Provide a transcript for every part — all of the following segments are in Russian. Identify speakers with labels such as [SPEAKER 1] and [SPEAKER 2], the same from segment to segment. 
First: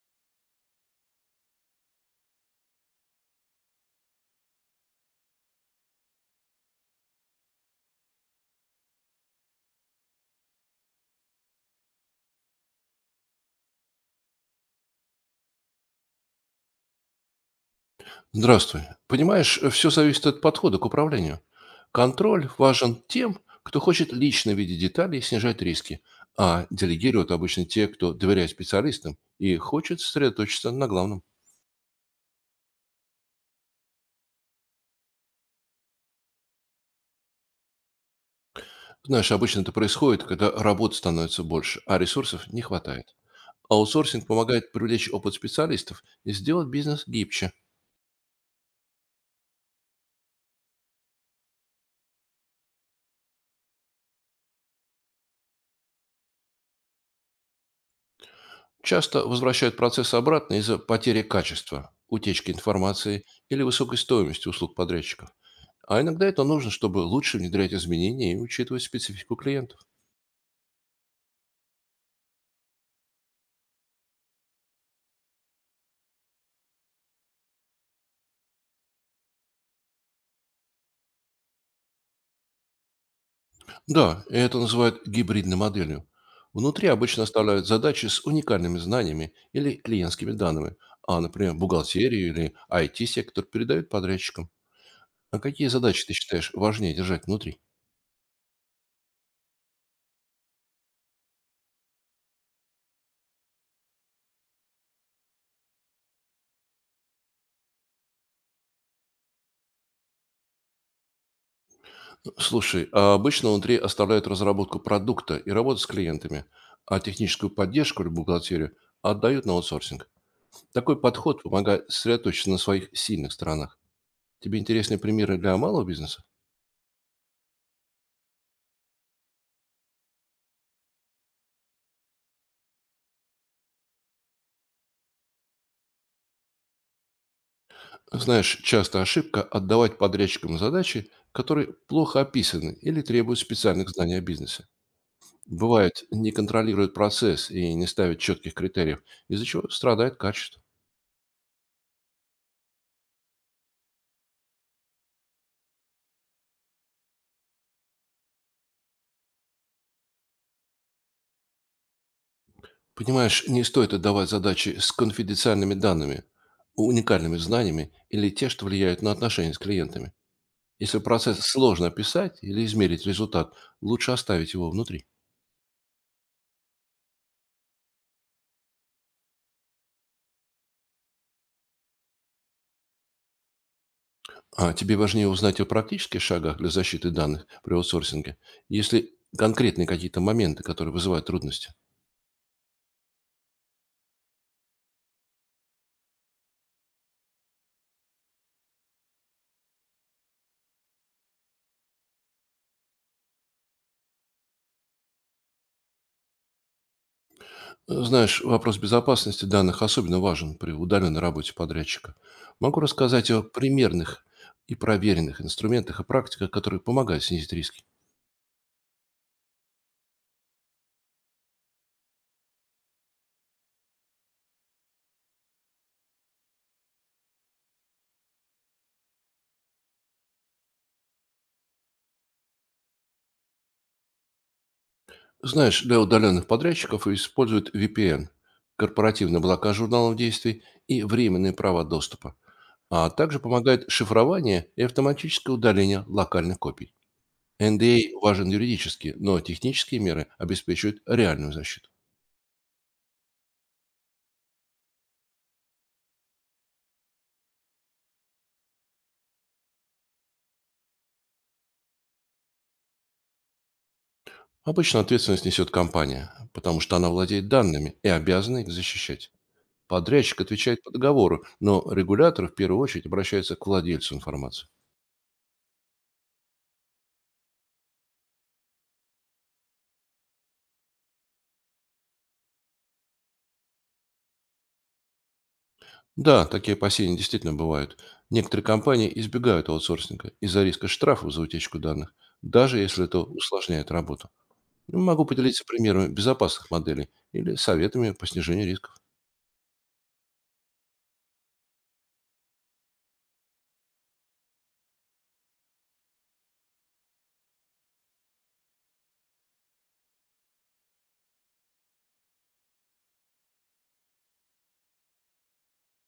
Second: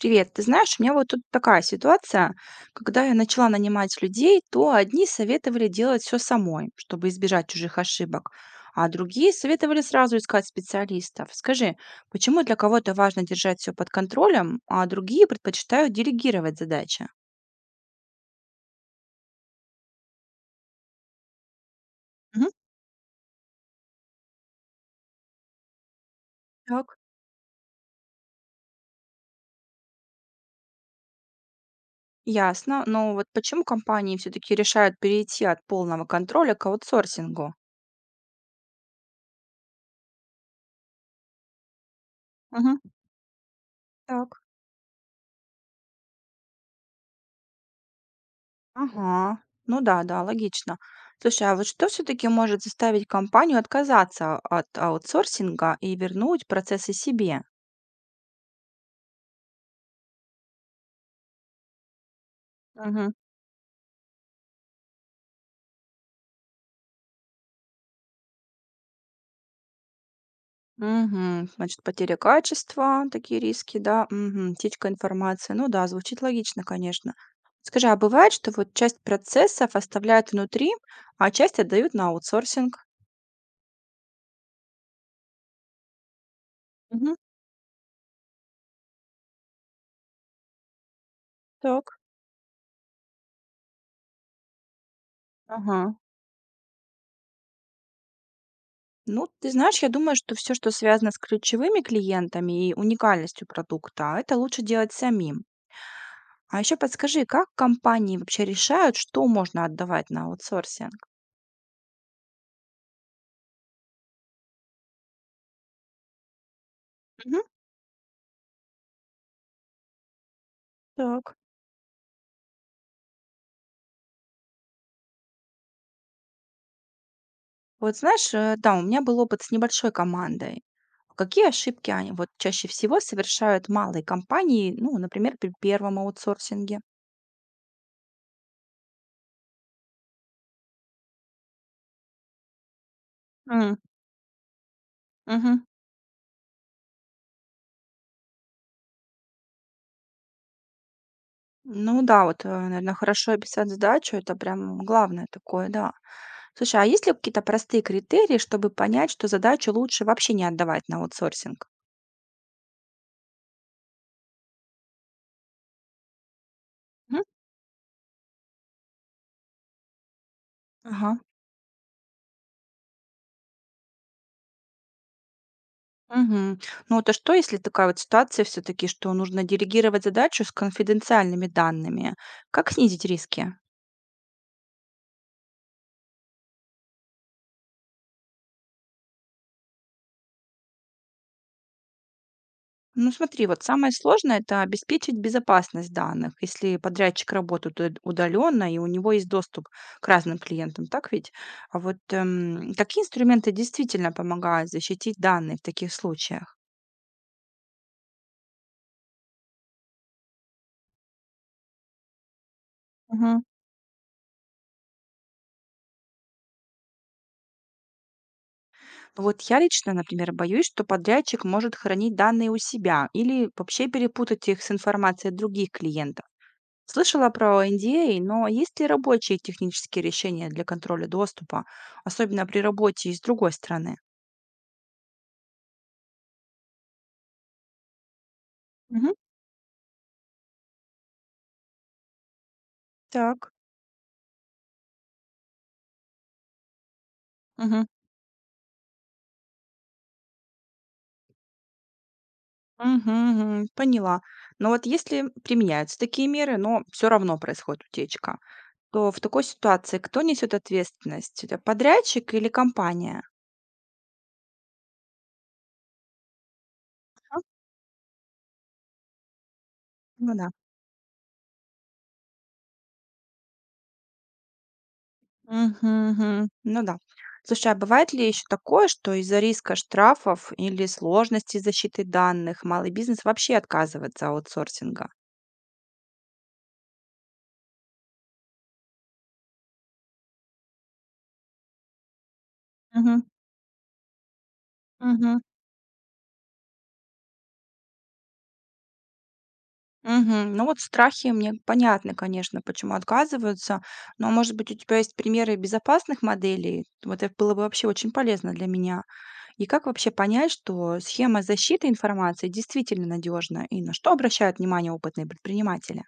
[SPEAKER 1] Привет, ты знаешь, у меня вот тут такая ситуация. Когда я начала нанимать людей, то одни советовали делать все самой, чтобы избежать чужих ошибок, а другие советовали сразу искать специалистов. Скажи, почему для кого-то важно держать все под контролем, а другие предпочитают делегировать задачи?
[SPEAKER 2] Здравствуй. Понимаешь, все зависит от подхода к управлению.
[SPEAKER 1] Мгм.
[SPEAKER 2] Контроль важен тем, кто хочет лично видеть детали и снижать риски, а
[SPEAKER 1] Так.
[SPEAKER 2] делегируют обычно те, кто доверяет специалистам и хочет сосредоточиться на главном.
[SPEAKER 1] Ясно, но вот почему компании все-таки решают перейти от полного контроля к аутсорсингу?
[SPEAKER 2] Знаешь, обычно это происходит, когда работы становится больше, а ресурсов не
[SPEAKER 1] Мгм.
[SPEAKER 2] хватает. Аутсорсинг
[SPEAKER 1] Так.
[SPEAKER 2] помогает привлечь опыт специалистов и сделать бизнес гибче.
[SPEAKER 1] Ага, ну да, да, логично. Слушай, а вот что все-таки может заставить компанию отказаться от аутсорсинга и вернуть процессы себе?
[SPEAKER 2] Часто возвращают процесс обратно из-за потери качества, утечки
[SPEAKER 1] Мгм.
[SPEAKER 2] информации или высокой стоимости услуг подрядчиков. А иногда это нужно, чтобы лучше внедрять изменения и учитывать специфику клиентов.
[SPEAKER 1] Угу, значит, потеря качества, такие риски, да, угу, утечка информации. Ну да, звучит логично, конечно. Скажи, а бывает, что вот часть процессов оставляют внутри, а часть отдают на аутсорсинг?
[SPEAKER 2] Да, это называют гибридной моделью. Внутри
[SPEAKER 1] Мгм.
[SPEAKER 2] обычно оставляют задачи с уникальными знаниями или клиентскими данными, а, например,
[SPEAKER 1] Так.
[SPEAKER 2] бухгалтерию или IT-сектор передают подрядчикам. А какие
[SPEAKER 1] Ага.
[SPEAKER 2] задачи ты считаешь важнее держать внутри?
[SPEAKER 1] Ну, ты знаешь, я думаю, что все, что связано с ключевыми клиентами и уникальностью продукта, это лучше делать самим. А еще подскажи, как компании вообще решают, что можно отдавать на аутсорсинг?
[SPEAKER 2] Слушай, а обычно внутри оставляют разработку продукта и работу с клиентами, а
[SPEAKER 1] Мгм.
[SPEAKER 2] техническую поддержку или бухгалтерию отдают на аутсорсинг. Такой
[SPEAKER 1] Так.
[SPEAKER 2] подход помогает сосредоточиться на своих сильных сторонах. Тебе интересны примеры для малого бизнеса?
[SPEAKER 1] Вот знаешь, да, у меня был опыт с небольшой командой. Какие ошибки они вот чаще всего совершают малые компании, ну, например, при первом аутсорсинге?
[SPEAKER 2] Знаешь, часто ошибка– отдавать подрядчикам задачи, которые плохо описаны или требуют
[SPEAKER 1] М,
[SPEAKER 2] специальных знаний о бизнесе.
[SPEAKER 1] мгм.
[SPEAKER 2] Бывает, не контролируют процесс и не ставят четких критериев, из-за чего страдает качество.
[SPEAKER 1] Ну да, вот, наверное, хорошо описать задачу, это прям главное такое, да. Слушай, а есть ли какие-то простые критерии, чтобы понять, что задачу лучше вообще не отдавать на аутсорсинг?
[SPEAKER 2] Понимаешь, не стоит отдавать задачи с конфиденциальными данными,
[SPEAKER 1] Мгм.
[SPEAKER 2] уникальными знаниями или те, что влияют на отношения с клиентами. Если
[SPEAKER 1] Ага.
[SPEAKER 2] процесс сложно описать или измерить результат, лучше оставить его внутри.
[SPEAKER 1] Мгм. Ну, то что, если такая вот ситуация все-таки, что нужно делегировать задачу с конфиденциальными данными? Как снизить риски?
[SPEAKER 2] А тебе важнее узнать о практических шагах для защиты данных при аутсорсинге? Есть ли конкретные какие-то моменты, которые вызывают трудности?
[SPEAKER 1] Ну, смотри, вот самое сложное– это обеспечить безопасность данных, если подрядчик работает удаленно, и у него есть доступ к разным клиентам, так ведь? А вот какие инструменты действительно помогают защитить данные в таких случаях?
[SPEAKER 2] Знаешь, вопрос безопасности данных особенно важен при удаленной работе подрядчика. Могу рассказать о примерных и проверенных инструментах и практиках, которые помогают снизить риски.
[SPEAKER 1] Вот я лично, например, боюсь, что подрядчик может хранить данные у себя или вообще перепутать их с информацией других клиентов. Слышала про NDA, но есть ли рабочие технические решения для контроля доступа, особенно при работе из другой страны?
[SPEAKER 2] Знаешь, для удаленных подрядчиков используют VPN,
[SPEAKER 1] Мгм.
[SPEAKER 2] корпоративные блокаж журналов действий и временные права доступа, а также
[SPEAKER 1] Так.
[SPEAKER 2] помогает шифрование и автоматическое удаление локальных копий.
[SPEAKER 1] Мгм.
[SPEAKER 2] НДА важен юридически, но технические меры обеспечивают реальную защиту.
[SPEAKER 1] Мгм, мгм, поняла. Но вот если применяются такие меры, но все равно происходит утечка, то в такой ситуации кто несет ответственность? Это подрядчик или компания?
[SPEAKER 2] Обычно ответственность несет компания, потому что она
[SPEAKER 1] А?
[SPEAKER 2] владеет данными и обязана их защищать.
[SPEAKER 1] Ну
[SPEAKER 2] Подрядчик
[SPEAKER 1] да.
[SPEAKER 2] отвечает по договору, но регулятор в первую очередь обращается к владельцу информации.
[SPEAKER 1] Мгм, мгм. Ну да. Слушай, а бывает ли еще такое, что из-за риска штрафов или сложности защиты данных малый бизнес вообще отказывается от аутсорсинга?
[SPEAKER 2] Да, такие опасения действительно бывают. Некоторые компании избегают аутсорсинга из-за риска штрафов за утечку данных, даже если это
[SPEAKER 1] Мгм,
[SPEAKER 2] усложняет работу. Могу
[SPEAKER 1] мгм,
[SPEAKER 2] поделиться примерами безопасных моделей или советами по снижению риска.
[SPEAKER 1] мгм. Ну вот страхи мне понятны, конечно, почему отказываются, но, может быть, у тебя есть примеры безопасных моделей? Вот это было бы вообще очень полезно для меня. И как вообще понять, что схема защиты информации действительно надежна, и на что обращают внимание опытные предприниматели?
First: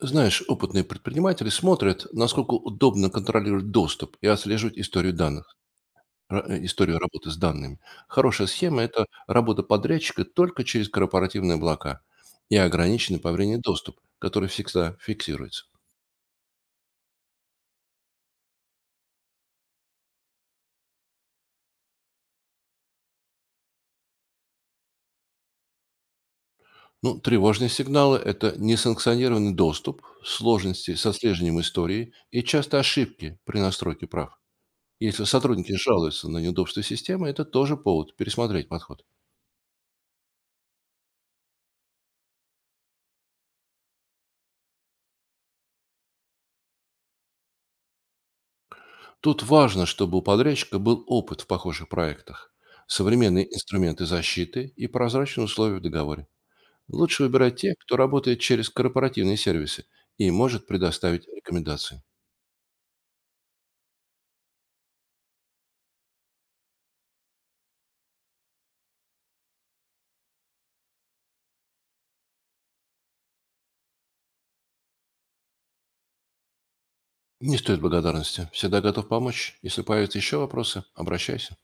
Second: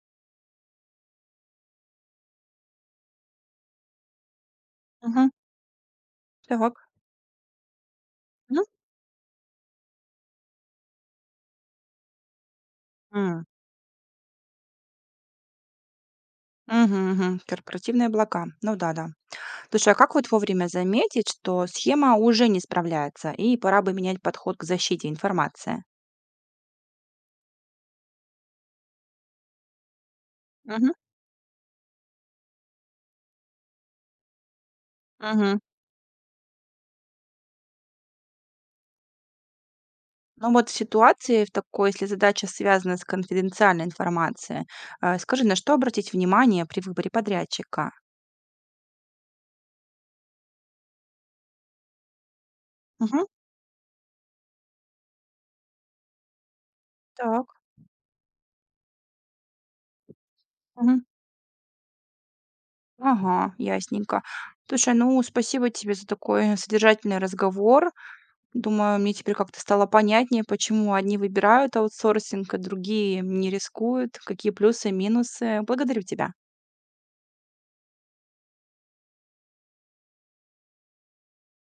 [SPEAKER 2] Знаешь, опытные предприниматели смотрят, насколько удобно контролировать доступ и отслеживать историю
[SPEAKER 1] Мгм.
[SPEAKER 2] данных,
[SPEAKER 1] Так.
[SPEAKER 2] историю работы с данными. Хорошая
[SPEAKER 1] Мгм.
[SPEAKER 2] схема– это работа подрядчика только через корпоративные облака и ограниченный по
[SPEAKER 1] М.
[SPEAKER 2] времени доступ, который всегда фиксируется.
[SPEAKER 1] Мгм, мгм. Корпоративные облака. Ну да, да. Слушай, а как вот вовремя заметить, что схема уже не справляется и пора бы менять подход к защите информации?
[SPEAKER 2] Ну, тревожные сигналы– это несанкционированный доступ,
[SPEAKER 1] Мгм,
[SPEAKER 2] сложности с отслеживанием истории и часто ошибки при настройке прав. Если
[SPEAKER 1] мгм.
[SPEAKER 2] сотрудники жалуются на неудобство системы, это тоже повод пересмотреть подход.
[SPEAKER 1] Ну вот в ситуации в такой, если задача связана с конфиденциальной информацией, скажи, на что обратить внимание при выборе подрядчика?
[SPEAKER 2] Тут важно, чтобы у подрядчика был опыт в похожих проектах,
[SPEAKER 1] Мгм.
[SPEAKER 2] современные инструменты защиты и прозрачные условия в договоре. Лучше
[SPEAKER 1] Так.
[SPEAKER 2] выбирать тех, кто работает через корпоративные сервисы и может
[SPEAKER 1] Мгм.
[SPEAKER 2] предоставить рекомендации.
[SPEAKER 1] Ага, ясненько. Слушай, ну спасибо тебе за такой содержательный разговор. Думаю, мне теперь как-то стало понятнее, почему одни выбирают аутсорсинг, а другие не рискуют, какие плюсы и минусы. Благодарю тебя.
[SPEAKER 2] Не стоит благодарности. Всегда готов помочь. Если появятся еще вопросы, обращайся.